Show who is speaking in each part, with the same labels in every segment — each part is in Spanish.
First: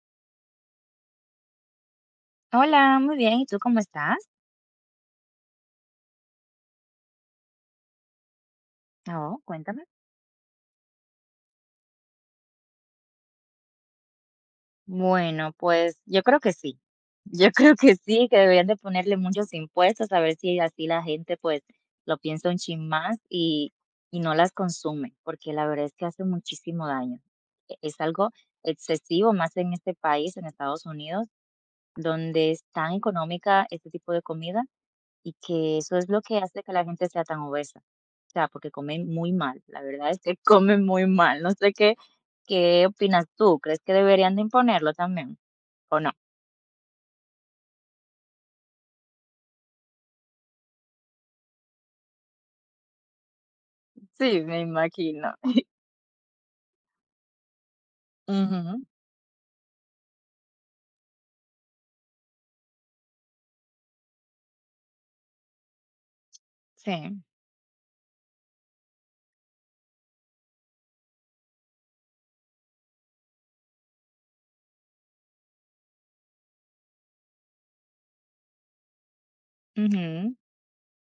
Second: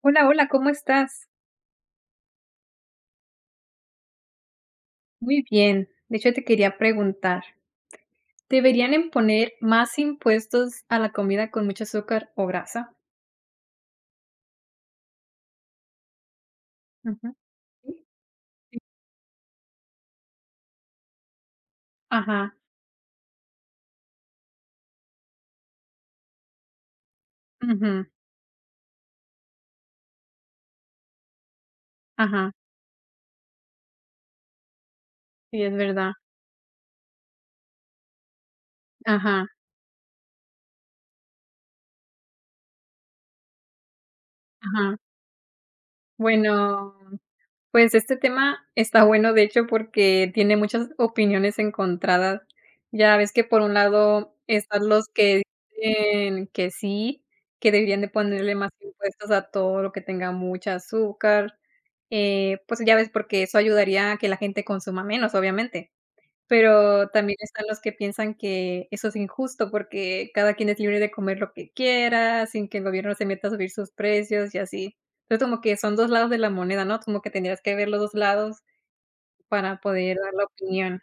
Speaker 1: Hola, hola, ¿cómo estás?
Speaker 2: Hola, muy bien. ¿Y tú cómo estás?
Speaker 1: Muy bien. De hecho, te quería preguntar, ¿deberían
Speaker 2: Oh,
Speaker 1: imponer
Speaker 2: cuéntame.
Speaker 1: más impuestos a la comida con mucho azúcar o grasa?
Speaker 2: Bueno, pues yo creo que sí.
Speaker 1: Ujú.
Speaker 2: Yo creo que
Speaker 1: Sí,
Speaker 2: sí, que deberían de
Speaker 1: sí.
Speaker 2: ponerle muchos impuestos a ver si así la gente pues lo piensa
Speaker 1: Ajá,
Speaker 2: un chin más y no las consume, porque la verdad es que hace muchísimo daño. Es
Speaker 1: ujú,
Speaker 2: algo excesivo, más en este país, en Estados Unidos,
Speaker 1: ajá,
Speaker 2: donde es tan económica este tipo de comida y
Speaker 1: sí, es
Speaker 2: que eso es
Speaker 1: verdad.
Speaker 2: lo que hace que la gente sea tan obesa. O sea, porque comen muy
Speaker 1: Ajá,
Speaker 2: mal, la verdad es que comen muy mal. No sé qué, qué opinas tú, ¿crees que deberían de imponerlo
Speaker 1: ajá.
Speaker 2: también? ¿O no?
Speaker 1: Bueno, pues este tema está bueno, de hecho, porque tiene muchas opiniones encontradas. Ya ves que por un lado
Speaker 2: Sí, me
Speaker 1: están los
Speaker 2: imagino.
Speaker 1: que dicen que sí, que deberían de ponerle más
Speaker 2: Ujú,
Speaker 1: impuestos a todo lo que tenga mucha azúcar, pues ya ves, porque eso ayudaría a que la gente consuma menos, obviamente. Pero
Speaker 2: sí,
Speaker 1: también están los que piensan que eso es injusto, porque cada quien es libre de comer lo que quiera, sin que el gobierno se meta a subir sus precios y así. Entonces, como que son 2 lados de la moneda, ¿no? Como que tendrías que ver los 2 lados para poder dar
Speaker 2: ujú.
Speaker 1: la opinión.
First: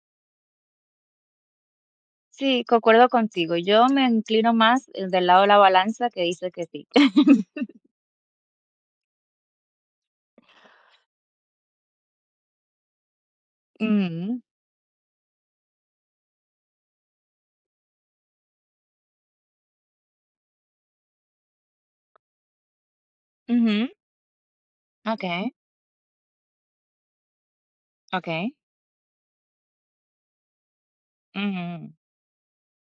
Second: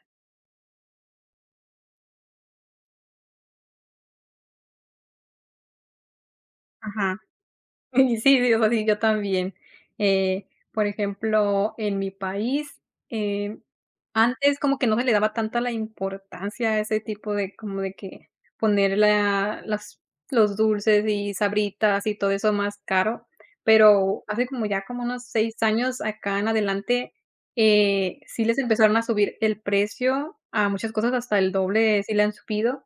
Speaker 2: Sí, concuerdo contigo. Yo me inclino más, del lado de la balanza que dice que sí.
Speaker 1: Ajá. Y sí, sí, o sea, sí, yo también. Eh, por ejemplo, en mi país, eh
Speaker 2: Ujú,
Speaker 1: antes como que no se le daba tanta la importancia a ese tipo de como de que poner la las los dulces y Sabritas y todo eso más caro,
Speaker 2: ujú,
Speaker 1: pero hace como ya como unos
Speaker 2: okay,
Speaker 1: 6 años acá en adelante, sí
Speaker 2: okey,
Speaker 1: les empezaron a subir el precio a muchas cosas, hasta el
Speaker 2: ujú,
Speaker 1: doble sí le han subido.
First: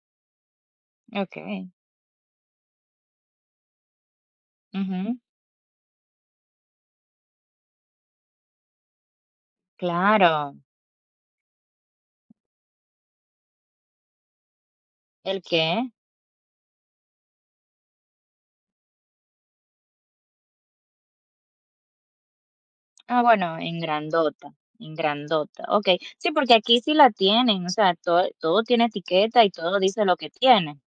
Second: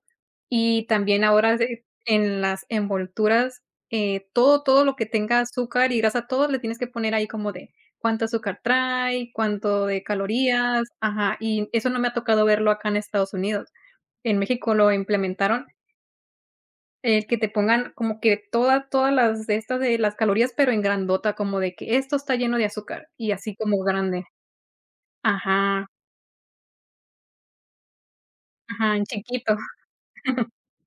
Speaker 1: Y también ahora
Speaker 2: okey,
Speaker 1: de en las envolturas, todo, todo lo que
Speaker 2: ujú,
Speaker 1: tenga azúcar y grasa, todo le tienes que poner ahí como de cuánto azúcar trae, cuánto de
Speaker 2: claro.
Speaker 1: calorías, ajá, y eso no me ha tocado verlo acá en Estados Unidos. En México lo
Speaker 2: ¿El
Speaker 1: implementaron,
Speaker 2: qué?
Speaker 1: el que te pongan como que todas las de estas de las calorías, pero en grandota, como de que esto está lleno de azúcar,
Speaker 2: Ah,
Speaker 1: y así
Speaker 2: bueno,
Speaker 1: como
Speaker 2: en
Speaker 1: grande.
Speaker 2: grandota, en grandota.
Speaker 1: Ajá,
Speaker 2: Okey. Sí, porque aquí sí la tienen, o sea, todo tiene
Speaker 1: ajá, en
Speaker 2: etiqueta y
Speaker 1: chiquito.
Speaker 2: todo dice lo que tiene.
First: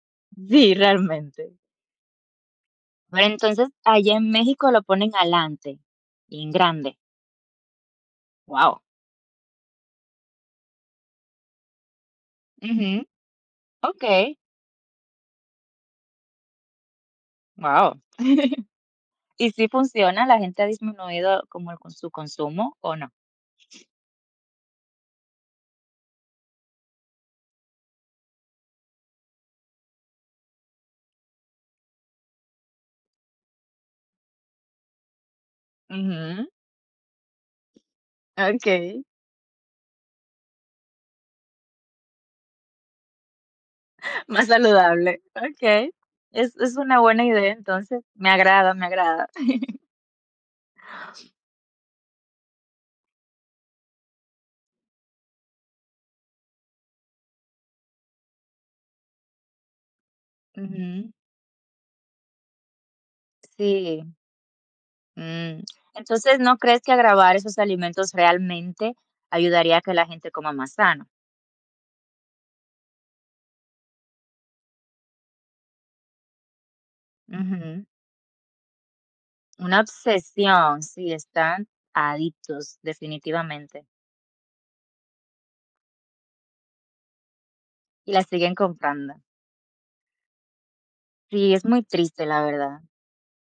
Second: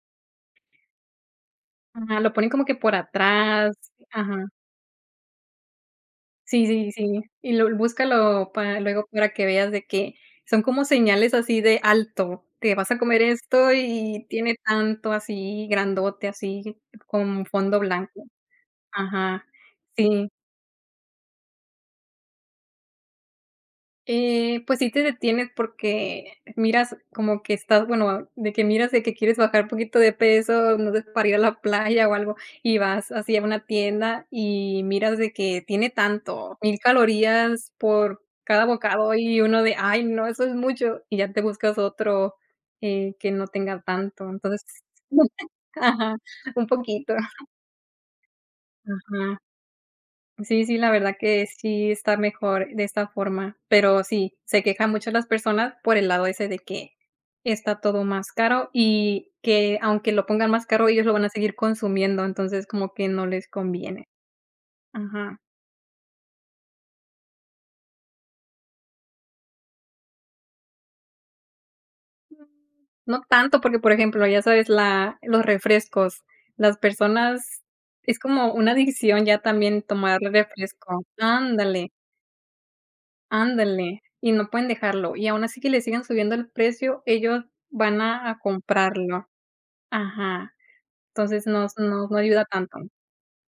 Speaker 2: Sí, realmente.
Speaker 1: Ajá, lo ponen como que por
Speaker 2: Pero entonces
Speaker 1: atrás,
Speaker 2: allá en
Speaker 1: ajá.
Speaker 2: México lo ponen alante, y en
Speaker 1: Sí, sí,
Speaker 2: grande.
Speaker 1: sí. Y lo búscalo para
Speaker 2: Wow.
Speaker 1: luego para que veas de que son como señales así de alto. Te vas
Speaker 2: Ujú.
Speaker 1: a comer esto
Speaker 2: Okey.
Speaker 1: y tiene tanto así grandote, así con fondo
Speaker 2: Wow.
Speaker 1: blanco. Ajá,
Speaker 2: ¿Y si funciona?
Speaker 1: sí.
Speaker 2: ¿La gente ha disminuido como el con su consumo o no?
Speaker 1: Pues sí te detienes porque miras como que estás, bueno, de que miras de que quieres bajar un poquito de peso, no sé, para ir a la playa o algo, y vas así a una tienda y miras de que tiene
Speaker 2: Ujú.
Speaker 1: tanto, 1.000 calorías por cada
Speaker 2: Okey.
Speaker 1: bocado y uno de, ay, no, eso es mucho, y ya te buscas otro, que no tenga tanto.
Speaker 2: Más
Speaker 1: Entonces,
Speaker 2: saludable. Okey.
Speaker 1: ajá,
Speaker 2: Es
Speaker 1: un
Speaker 2: es una
Speaker 1: poquito.
Speaker 2: buena idea, entonces. Me agrada, me
Speaker 1: Ajá.
Speaker 2: agrada.
Speaker 1: Sí, sí, la verdad que sí está mejor de esta forma, pero sí, se quejan mucho las personas por el lado ese de que está todo más caro y que aunque lo pongan más caro, ellos lo
Speaker 2: Ujú.
Speaker 1: van a seguir consumiendo, entonces como que no les
Speaker 2: Sí.
Speaker 1: conviene. Ajá.
Speaker 2: Mm, entonces, ¿no crees que agravar esos alimentos realmente ayudaría a que la gente coma más sano?
Speaker 1: No tanto, porque, por ejemplo, ya sabes, la los refrescos, las personas
Speaker 2: Ujú.
Speaker 1: es como una adicción ya
Speaker 2: Una
Speaker 1: también tomar
Speaker 2: obsesión,
Speaker 1: refresco.
Speaker 2: sí, están
Speaker 1: Ándale.
Speaker 2: adictos, definitivamente,
Speaker 1: Ándale, y no pueden dejarlo, y aún así que le sigan subiendo el precio, ellos van
Speaker 2: y la
Speaker 1: a
Speaker 2: siguen comprando.
Speaker 1: comprarlo. Ajá, entonces
Speaker 2: Sí, es
Speaker 1: no
Speaker 2: muy
Speaker 1: no no
Speaker 2: triste,
Speaker 1: ayuda
Speaker 2: la
Speaker 1: tanto.
Speaker 2: verdad,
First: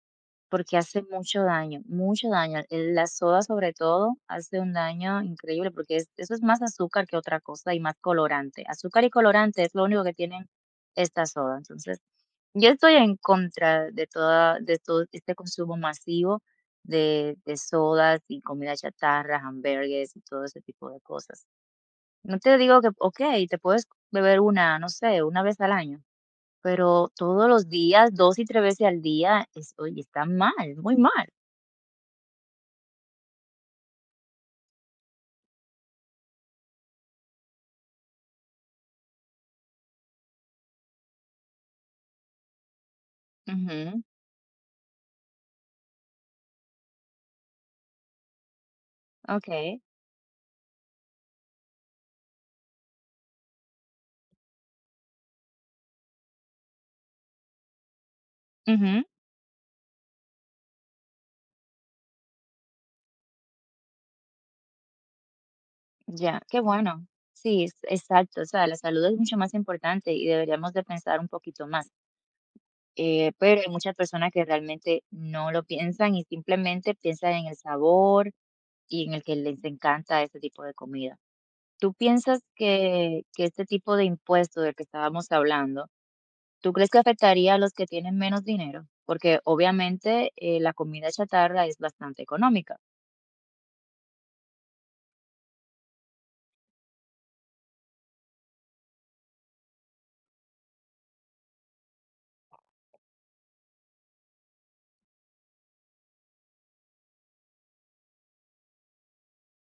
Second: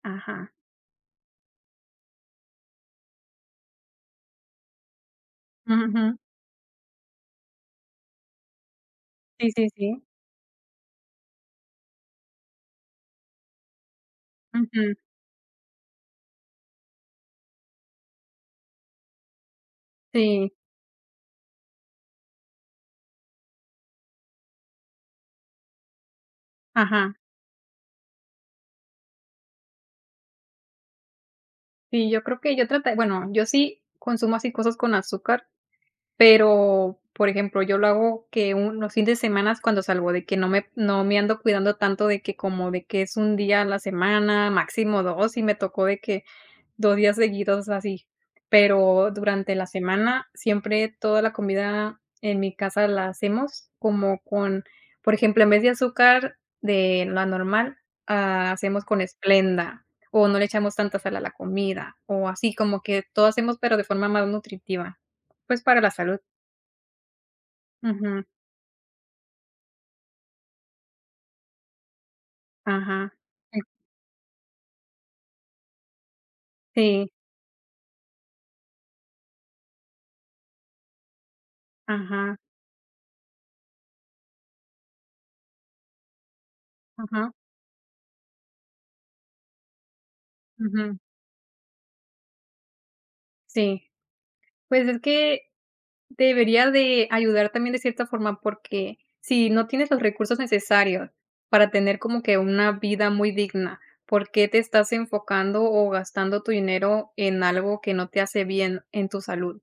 Speaker 1: Ajá.
Speaker 2: porque hace mucho daño, mucho daño. La soda, sobre todo, hace un daño increíble, porque
Speaker 1: Ujú.
Speaker 2: eso es más azúcar que otra cosa y más colorante. Azúcar y
Speaker 1: Sí,
Speaker 2: colorante
Speaker 1: sí,
Speaker 2: es lo
Speaker 1: sí.
Speaker 2: único que tienen esta soda, entonces yo estoy en contra de toda de
Speaker 1: Ujú.
Speaker 2: todo este consumo masivo de sodas y comida chatarra, hamburgues y todo
Speaker 1: Sí,
Speaker 2: ese tipo de cosas. No te digo que, okey, te puedes beber una, no sé, una vez al año, pero
Speaker 1: ajá.
Speaker 2: todos los días, 2 y 3 veces al día, es oye, está mal, muy mal.
Speaker 1: Sí, yo creo que yo traté bueno, yo sí consumo así cosas con azúcar, pero, por ejemplo, yo lo hago que un los fines de semanas cuando salgo, de que no me ando cuidando tanto de que como de que es un día a la
Speaker 2: Ujú,
Speaker 1: semana, máximo 2 y me tocó de que 2 días seguidos así, pero durante la
Speaker 2: okey,
Speaker 1: semana siempre toda la comida en mi casa la hacemos como con, por ejemplo, en vez de azúcar de la normal, ah, hacemos con
Speaker 2: ujú,
Speaker 1: esplenda o no le echamos tanta sal a la comida, o así como que todo hacemos, pero de forma más nutritiva, pues, para la salud.
Speaker 2: ya, qué bueno. Sí,
Speaker 1: Ujú,
Speaker 2: exacto, o sea, la salud es mucho más importante y deberíamos de pensar un poquito más.
Speaker 1: ajá.
Speaker 2: Pero hay muchas personas que realmente no lo piensan y simplemente
Speaker 1: Sí,
Speaker 2: piensan en el sabor y en el que les encanta este tipo de comida. ¿Tú
Speaker 1: ajá,
Speaker 2: piensas que este tipo de impuesto del que estábamos hablando, ¿tú crees que
Speaker 1: ajá,
Speaker 2: afectaría a los que tienen menos dinero? Porque obviamente la
Speaker 1: ujú.
Speaker 2: comida chatarra es bastante económica,
Speaker 1: Sí, pues, es que debería de ayudar también de cierta forma, porque si no tienes los recursos necesarios para tener como que una vida muy digna, ¿por qué te estás enfocando o gastando tu dinero en algo que no te hace bien en tu salud?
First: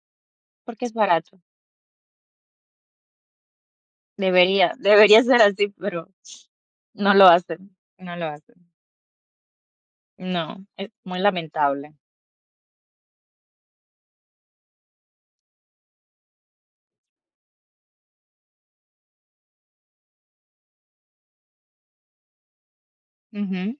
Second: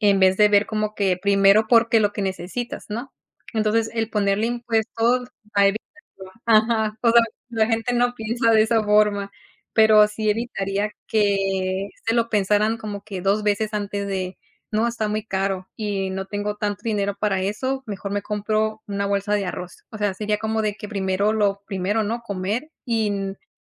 Speaker 1: En vez de ver
Speaker 2: porque es
Speaker 1: como que
Speaker 2: barato.
Speaker 1: primero porque lo que necesitas, ¿no? Entonces, el ponerle
Speaker 2: Debería, debería
Speaker 1: impuestos
Speaker 2: ser
Speaker 1: va a
Speaker 2: así, pero
Speaker 1: evitarlo. Ajá, o
Speaker 2: no
Speaker 1: sea,
Speaker 2: lo
Speaker 1: la
Speaker 2: hacen,
Speaker 1: gente no
Speaker 2: no lo
Speaker 1: piensa
Speaker 2: hacen.
Speaker 1: de esa forma, pero sí
Speaker 2: No, es
Speaker 1: evitaría
Speaker 2: muy
Speaker 1: que
Speaker 2: lamentable.
Speaker 1: se lo pensaran como que 2 veces antes de: "No, está muy caro y no tengo tanto dinero para eso, mejor me compro una bolsa de arroz". O sea, sería como de que primero lo primero, ¿no? Comer y n
Speaker 2: Ujú,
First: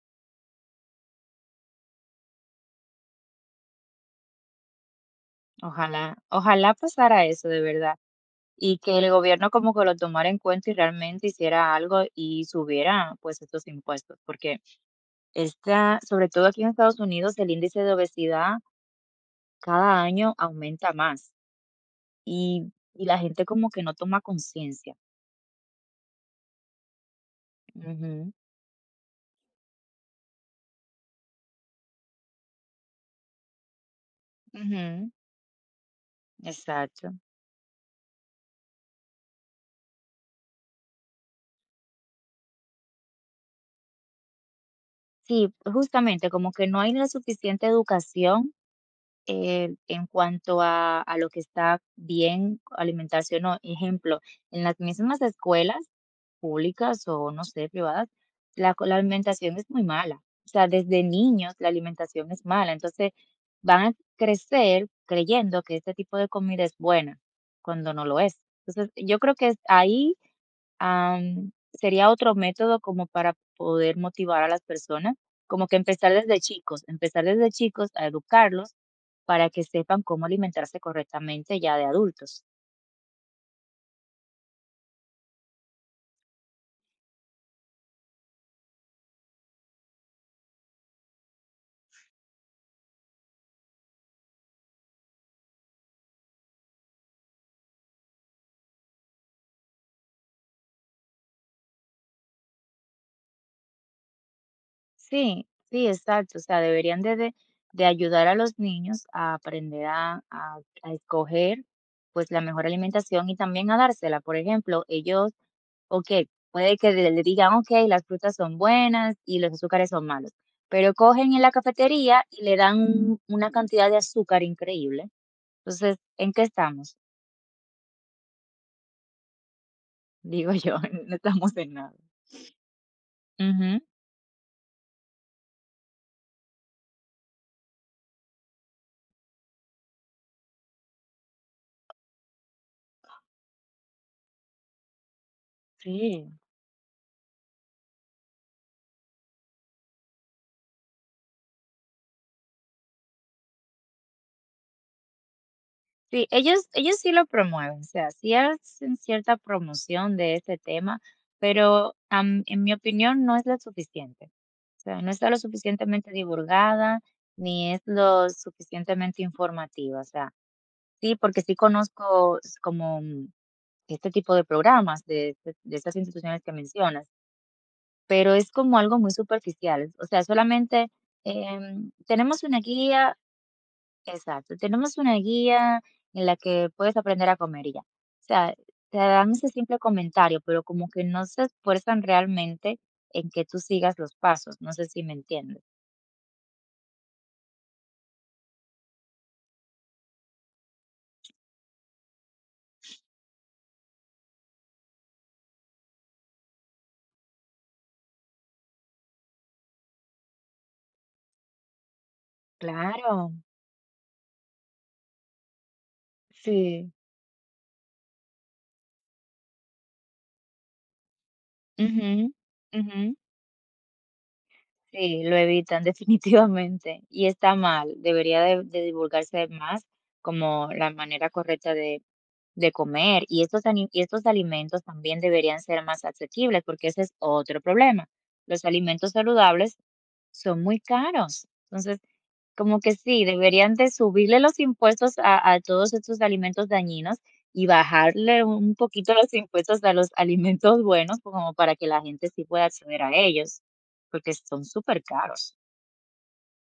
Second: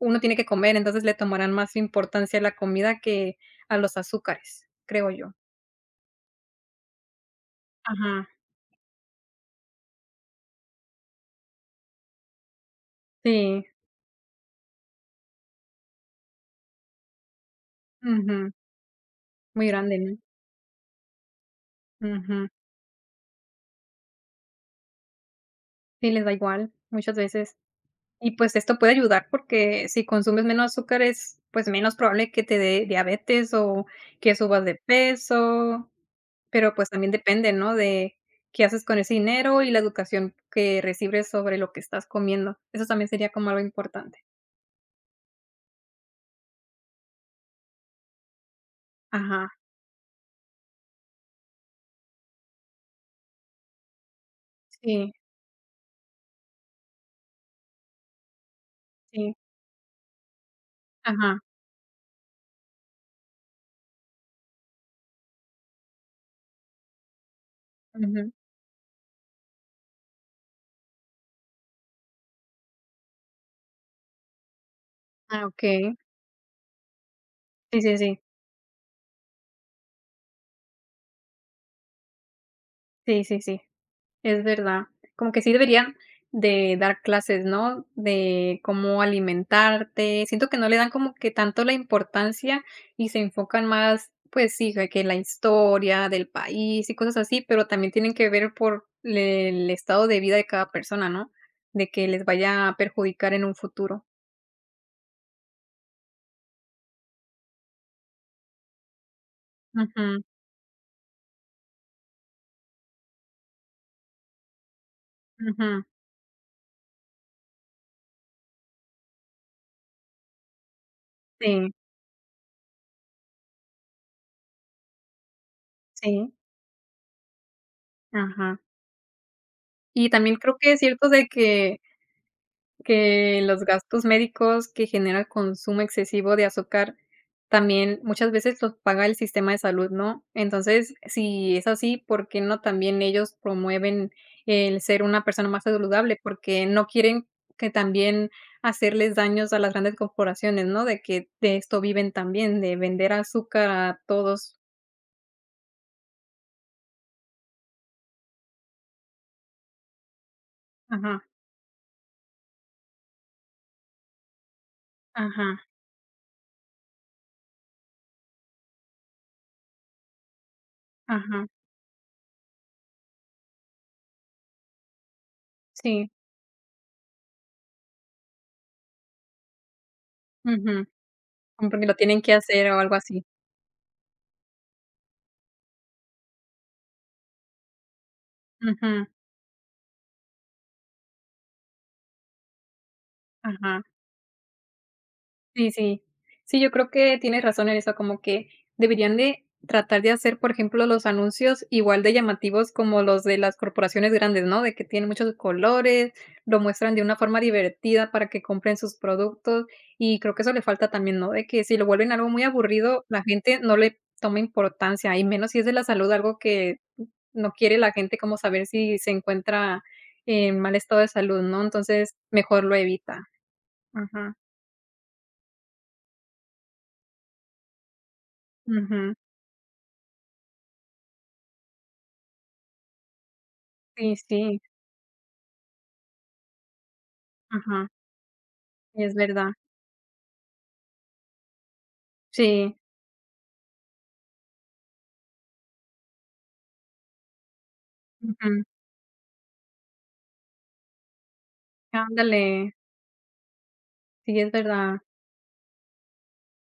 Speaker 1: uno tiene que comer, entonces le tomarán más importancia a la comida que a los azúcares, creo yo.
Speaker 2: ojalá, ojalá pasara eso de verdad.
Speaker 1: Ajá.
Speaker 2: Y que el gobierno como que lo tomara en cuenta y realmente hiciera algo y subiera, pues,
Speaker 1: Sí,
Speaker 2: estos impuestos, porque esta sobre todo aquí en Estados Unidos, el índice de
Speaker 1: ujú,
Speaker 2: obesidad
Speaker 1: muy grande,
Speaker 2: cada
Speaker 1: ¿no?
Speaker 2: año aumenta más
Speaker 1: Ujú,
Speaker 2: y y la gente como que no toma conciencia.
Speaker 1: sí, les da igual muchas veces. Y,
Speaker 2: Ujú,
Speaker 1: pues, esto puede ayudar porque si consumes menos azúcar es, pues, menos probable que te dé diabetes o que subas de
Speaker 2: ujú,
Speaker 1: peso, pero, pues, también
Speaker 2: exacto.
Speaker 1: depende, ¿no?, de qué haces con ese dinero y la educación que recibes sobre lo que estás comiendo. Eso también sería como algo importante.
Speaker 2: Sí, justamente, como que no hay la suficiente educación
Speaker 1: Ajá,
Speaker 2: en cuanto a lo que está bien alimentarse o no. Ejemplo, en las
Speaker 1: sí,
Speaker 2: mismas escuelas públicas o no sé, privadas, la, la
Speaker 1: sí,
Speaker 2: alimentación es muy mala. O sea, desde
Speaker 1: ajá,
Speaker 2: niños la alimentación es mala. Entonces van a crecer creyendo que este tipo de comida es buena cuando no lo
Speaker 1: ujú.
Speaker 2: es. Entonces yo creo que es ahí. Sería otro método como para poder motivar a las personas,
Speaker 1: Ah,
Speaker 2: como que
Speaker 1: okey.
Speaker 2: empezar desde
Speaker 1: Sí,
Speaker 2: chicos
Speaker 1: sí,
Speaker 2: a
Speaker 1: sí.
Speaker 2: educarlos para que sepan cómo alimentarse correctamente ya de adultos.
Speaker 1: Sí, sí, sí. Es verdad. Como que sí deberían de dar clases, ¿no? De cómo alimentarte. Siento que no le dan como que tanto la importancia y se enfocan más, pues sí, de que la historia del país y cosas así, pero también tienen que ver por el estado de vida de cada persona, ¿no? De que les vaya a perjudicar en un futuro.
Speaker 2: Sí, sí, exacto. O sea, deberían de ayudar a los niños a aprender
Speaker 1: Ujú,
Speaker 2: a escoger pues la mejor alimentación y también a dársela. Por ejemplo, ellos
Speaker 1: ujú.
Speaker 2: ok, puede que le digan, ok, las frutas son buenas y los azúcares son malos, pero cogen en la
Speaker 1: Sí,
Speaker 2: cafetería y le dan una cantidad de azúcar increíble. Entonces, ¿en
Speaker 1: sí,
Speaker 2: qué estamos?
Speaker 1: ajá. Y también
Speaker 2: Digo
Speaker 1: creo que
Speaker 2: yo,
Speaker 1: es cierto
Speaker 2: no
Speaker 1: de
Speaker 2: estamos en nada.
Speaker 1: que los
Speaker 2: Ujú.
Speaker 1: gastos médicos que genera el consumo excesivo de azúcar también muchas veces los paga el sistema de salud, ¿no? Entonces, si es así, ¿por qué no también ellos promueven el ser una persona más saludable?
Speaker 2: Sí,
Speaker 1: Porque no quieren que también hacerles daños a las grandes corporaciones, ¿no? De que de esto viven también, de vender azúcar a todos.
Speaker 2: sí, ellos sí lo promueven, o sea, sí hacen cierta promoción de este tema,
Speaker 1: Ajá,
Speaker 2: pero en mi opinión no es lo suficiente. O sea, no está lo
Speaker 1: ajá,
Speaker 2: suficientemente divulgada ni es lo suficientemente informativa. O sea, sí, porque
Speaker 1: ajá,
Speaker 2: sí conozco s como, este tipo de programas de estas
Speaker 1: sí,
Speaker 2: instituciones que mencionas, pero es como algo muy superficial. O sea,
Speaker 1: ujú,
Speaker 2: solamente,
Speaker 1: como porque lo tienen que
Speaker 2: tenemos una
Speaker 1: hacer o algo
Speaker 2: guía
Speaker 1: así.
Speaker 2: exacto, tenemos una guía en la que puedes aprender a comer y ya. O sea,
Speaker 1: Ujú,
Speaker 2: te dan ese simple comentario, pero como que no se esfuerzan realmente en que tú
Speaker 1: ajá.
Speaker 2: sigas los pasos, no sé si me entiendes.
Speaker 1: Sí, sí. Sí, yo creo que tienes razón en eso, como que deberían de tratar de hacer, por ejemplo, los anuncios igual de llamativos como los de las corporaciones grandes, ¿no? De que tienen muchos colores, lo muestran de una forma divertida para que compren sus productos y creo que eso le falta también, ¿no? De que si lo vuelven algo muy aburrido,
Speaker 2: Claro,
Speaker 1: la gente no le toma importancia y menos si es de la salud, algo que
Speaker 2: sí.
Speaker 1: no quiere la gente como saber si se encuentra en mal estado de salud, ¿no?
Speaker 2: Ujú,
Speaker 1: Entonces, mejor lo
Speaker 2: ujú.
Speaker 1: evita. Ajá.
Speaker 2: Sí, lo evitan definitivamente y está mal, debería de
Speaker 1: Ujú.
Speaker 2: divulgarse más como la manera correcta de comer y estos ani y
Speaker 1: Sí,
Speaker 2: estos
Speaker 1: sí,
Speaker 2: alimentos también deberían ser más asequibles, porque ese es otro
Speaker 1: ajá,
Speaker 2: problema. Los
Speaker 1: sí,
Speaker 2: alimentos
Speaker 1: es verdad.
Speaker 2: saludables son muy caros, entonces
Speaker 1: Sí,
Speaker 2: como que sí, deberían de subirle los impuestos a todos estos alimentos dañinos y bajarle
Speaker 1: ujú,
Speaker 2: un poquito los impuestos a los alimentos buenos, como para que la gente sí pueda
Speaker 1: ándale,
Speaker 2: acceder a ellos, porque
Speaker 1: sí, es
Speaker 2: son
Speaker 1: verdad.
Speaker 2: súper caros.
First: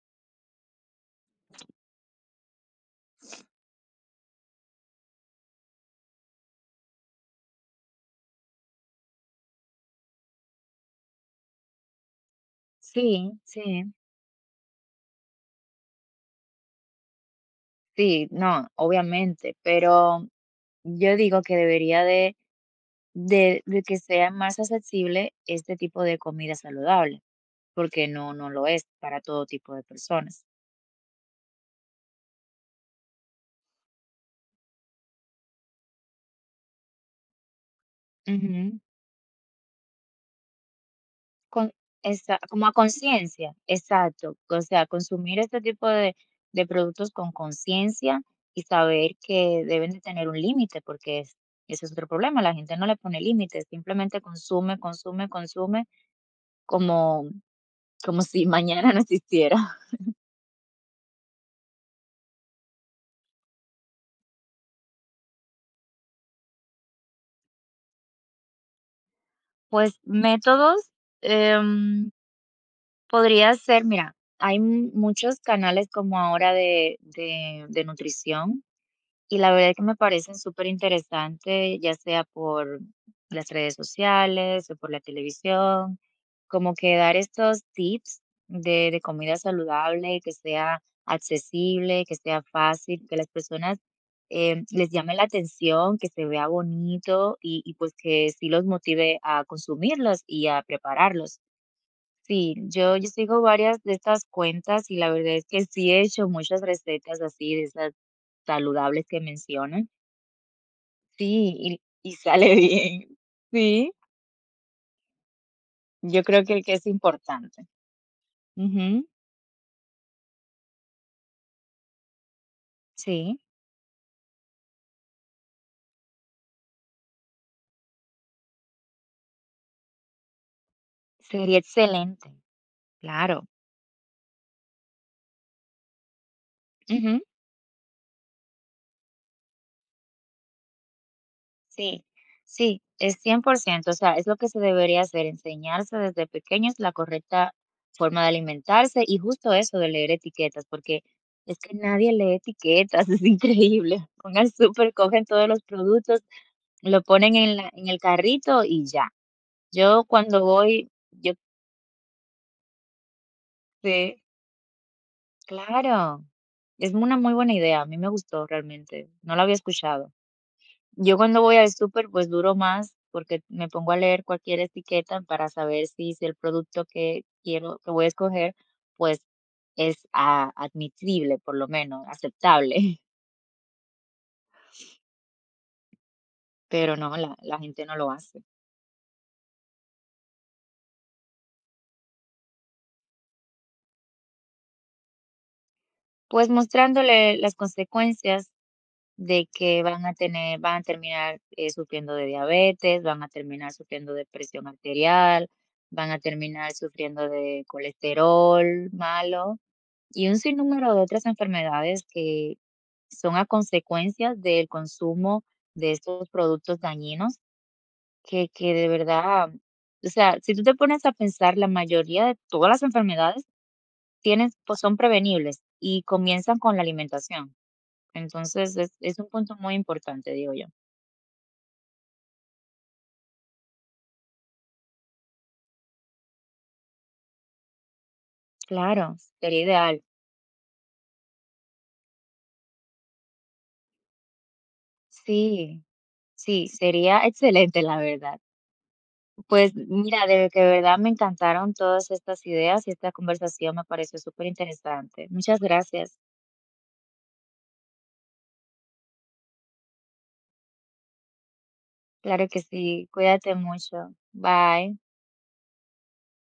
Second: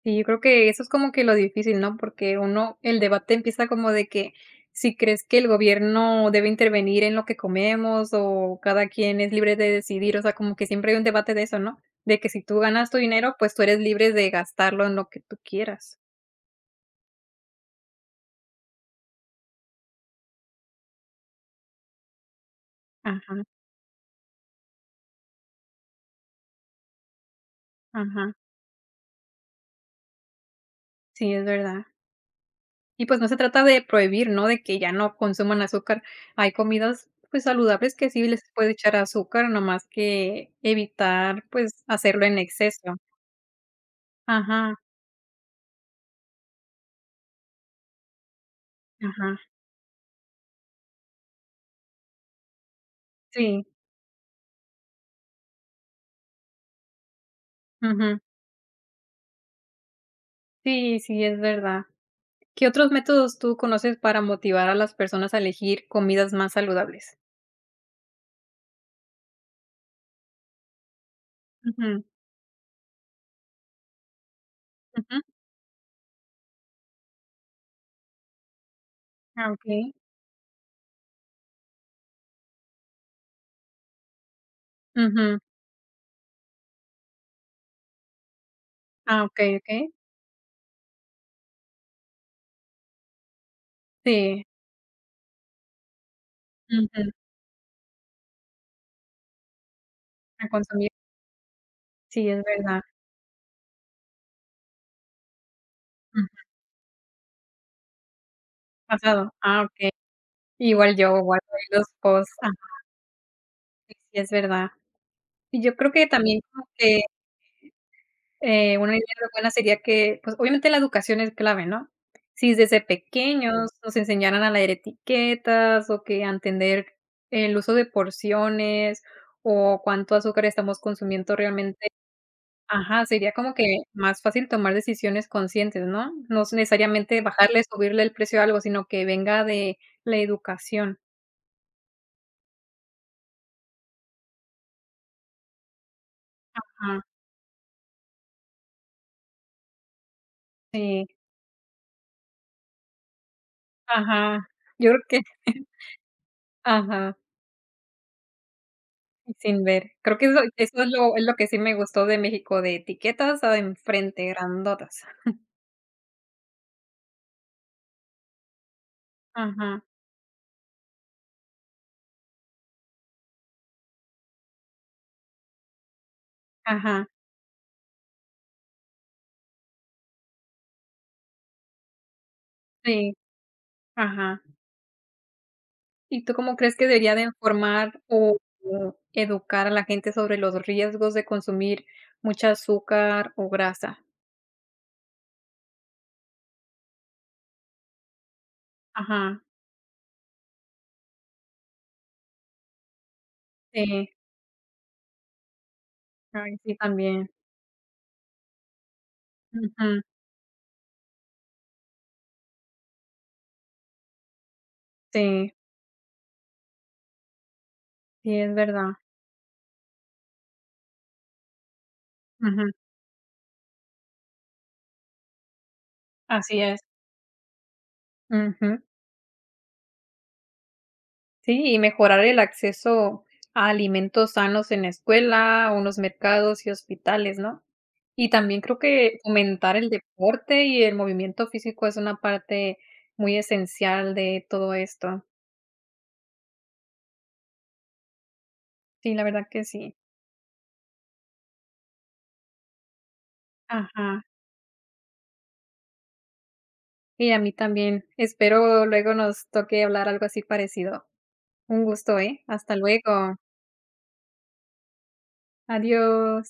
Speaker 1: Sí, yo creo que eso es como que lo difícil, ¿no? Porque uno el debate empieza como de que si crees que el gobierno debe intervenir en lo que comemos o cada quien es libre de decidir, o sea, como que siempre hay un debate de eso, ¿no? De que si tú ganas tu
Speaker 2: Sí,
Speaker 1: dinero, pues tú eres
Speaker 2: sí,
Speaker 1: libre de gastarlo en lo que tú quieras.
Speaker 2: sí, no, obviamente, pero yo digo que debería de
Speaker 1: Ajá,
Speaker 2: de de que sea más accesible este tipo de comida saludable, porque
Speaker 1: ajá,
Speaker 2: no no lo es para todo tipo de personas.
Speaker 1: sí, es verdad. Y pues no se trata de prohibir, ¿no? De que ya no consuman azúcar. Hay comidas, pues, saludables que sí les puede
Speaker 2: Ujú.
Speaker 1: echar azúcar, nomás que evitar,
Speaker 2: Con
Speaker 1: pues, hacerlo en
Speaker 2: esa como a
Speaker 1: exceso.
Speaker 2: conciencia, exacto. O
Speaker 1: Ajá,
Speaker 2: sea, consumir este tipo de productos con conciencia y saber
Speaker 1: ajá,
Speaker 2: que deben de tener un límite, porque es ese es otro problema, la gente no le pone
Speaker 1: sí,
Speaker 2: límites, simplemente consume, consume, consume, como
Speaker 1: ujú.
Speaker 2: como si mañana no existiera.
Speaker 1: Sí, sí, es verdad. ¿Qué otros métodos tú conoces para motivar a las personas a elegir comidas más saludables?
Speaker 2: Pues, métodos,
Speaker 1: Ujú,
Speaker 2: em, podría ser, mira, hay
Speaker 1: ujú.
Speaker 2: muchos canales como ahora de nutrición. Y la
Speaker 1: Ah,
Speaker 2: verdad es que
Speaker 1: okey.
Speaker 2: me parecen súper interesantes ya sea por las redes sociales o por la
Speaker 1: Ujú.
Speaker 2: televisión, como que dar estos tips de
Speaker 1: Ah,
Speaker 2: comida
Speaker 1: okay, okay.
Speaker 2: saludable, que sea accesible, que sea fácil, que las personas,
Speaker 1: Sí.
Speaker 2: les llame la atención, que se vea
Speaker 1: Ujú.
Speaker 2: bonito y, pues, que sí los motive a consumirlos y
Speaker 1: A
Speaker 2: a
Speaker 1: consumir.
Speaker 2: prepararlos.
Speaker 1: Sí, es
Speaker 2: Sí,
Speaker 1: verdad.
Speaker 2: yo sigo varias de estas cuentas y la verdad es que sí he
Speaker 1: Ujú.
Speaker 2: hecho muchas recetas así, de esas saludables que
Speaker 1: Pasado. Ah,
Speaker 2: mencionan.
Speaker 1: okay. Igual yo guardo
Speaker 2: Sí,
Speaker 1: ahí los
Speaker 2: y
Speaker 1: posts.
Speaker 2: sale bien. Sí,
Speaker 1: Sí, sí, es verdad. Y yo creo que
Speaker 2: yo
Speaker 1: también
Speaker 2: creo
Speaker 1: como
Speaker 2: que es
Speaker 1: que,
Speaker 2: importante.
Speaker 1: una idea
Speaker 2: Ujú,
Speaker 1: buena sería que, pues, obviamente la educación es clave, ¿no? Si desde
Speaker 2: sí,
Speaker 1: pequeños nos enseñaran a leer etiquetas o que a entender el uso de porciones o cuánto azúcar estamos consumiendo
Speaker 2: sería
Speaker 1: realmente
Speaker 2: excelente,
Speaker 1: ajá, sería
Speaker 2: claro.
Speaker 1: como que más fácil tomar decisiones conscientes, ¿no? No es
Speaker 2: Ujú.
Speaker 1: necesariamente bajarle, subirle el precio a algo, sino que venga de la educación.
Speaker 2: Sí, sí, es 100%. O sea, es lo que se debería hacer, enseñarse desde pequeños la
Speaker 1: Ajá,
Speaker 2: correcta forma de alimentarse y justo eso de leer etiquetas, porque
Speaker 1: sí,
Speaker 2: es que nadie lee etiquetas, es increíble. Van
Speaker 1: ajá.
Speaker 2: al
Speaker 1: Yo
Speaker 2: súper,
Speaker 1: creo que
Speaker 2: cogen todos los productos, lo
Speaker 1: ajá.
Speaker 2: ponen en la, en el carrito y ya.
Speaker 1: Sin ver.
Speaker 2: Yo
Speaker 1: Creo que eso
Speaker 2: cuando
Speaker 1: eso es
Speaker 2: voy,
Speaker 1: lo es lo
Speaker 2: yo
Speaker 1: que sí me gustó de México, de etiquetas a
Speaker 2: sé,
Speaker 1: enfrente, grandotas.
Speaker 2: claro, es una muy buena idea, a mí me gustó realmente, no la había
Speaker 1: Ajá,
Speaker 2: escuchado. Yo cuando voy al súper, pues duro más porque me pongo a leer cualquier etiqueta para saber si, si el producto
Speaker 1: ajá,
Speaker 2: que quiero, que voy a escoger, pues es ah, admisible, por lo menos, aceptable.
Speaker 1: sí, ajá. ¿Y tú cómo crees que
Speaker 2: Pero
Speaker 1: debería
Speaker 2: no,
Speaker 1: de
Speaker 2: la gente no
Speaker 1: informar
Speaker 2: lo hace.
Speaker 1: o educar a la gente sobre los riesgos de consumir mucha azúcar o grasa?
Speaker 2: Pues mostrándole las consecuencias
Speaker 1: Ajá,
Speaker 2: de que van a tener, van a terminar sufriendo de diabetes, van a terminar
Speaker 1: sí,
Speaker 2: sufriendo de presión arterial, van a
Speaker 1: ay,
Speaker 2: terminar
Speaker 1: sí,
Speaker 2: sufriendo
Speaker 1: también.
Speaker 2: de colesterol malo
Speaker 1: Ujú,
Speaker 2: y un sinnúmero de otras enfermedades que son a consecuencia del consumo
Speaker 1: sí,
Speaker 2: de estos productos dañinos
Speaker 1: sí, es
Speaker 2: que de
Speaker 1: verdad.
Speaker 2: verdad, o sea, si tú te pones a pensar, la mayoría de todas
Speaker 1: Ujú,
Speaker 2: las enfermedades tienen, pues son prevenibles y comienzan
Speaker 1: así
Speaker 2: con
Speaker 1: es.
Speaker 2: la alimentación. Entonces,
Speaker 1: Ujú.
Speaker 2: es un punto muy importante, digo yo.
Speaker 1: Sí, y mejorar el acceso a alimentos sanos en la escuela, unos mercados y hospitales, ¿no? Y también creo
Speaker 2: Claro,
Speaker 1: que
Speaker 2: sería
Speaker 1: fomentar el
Speaker 2: ideal.
Speaker 1: deporte y el movimiento físico es una parte muy esencial de todo esto.
Speaker 2: Sí, sí, sería excelente, la verdad.
Speaker 1: Sí, la verdad que
Speaker 2: Pues
Speaker 1: sí.
Speaker 2: mira, de que de verdad me encantaron todas estas ideas y esta conversación me pareció
Speaker 1: Ajá.
Speaker 2: súper interesante. Muchas gracias.
Speaker 1: Y a mí también. Espero luego nos toque hablar algo así parecido. Un gusto, ¿eh?
Speaker 2: Claro que
Speaker 1: Hasta
Speaker 2: sí.
Speaker 1: luego.
Speaker 2: Cuídate mucho. Bye.
Speaker 1: Adiós.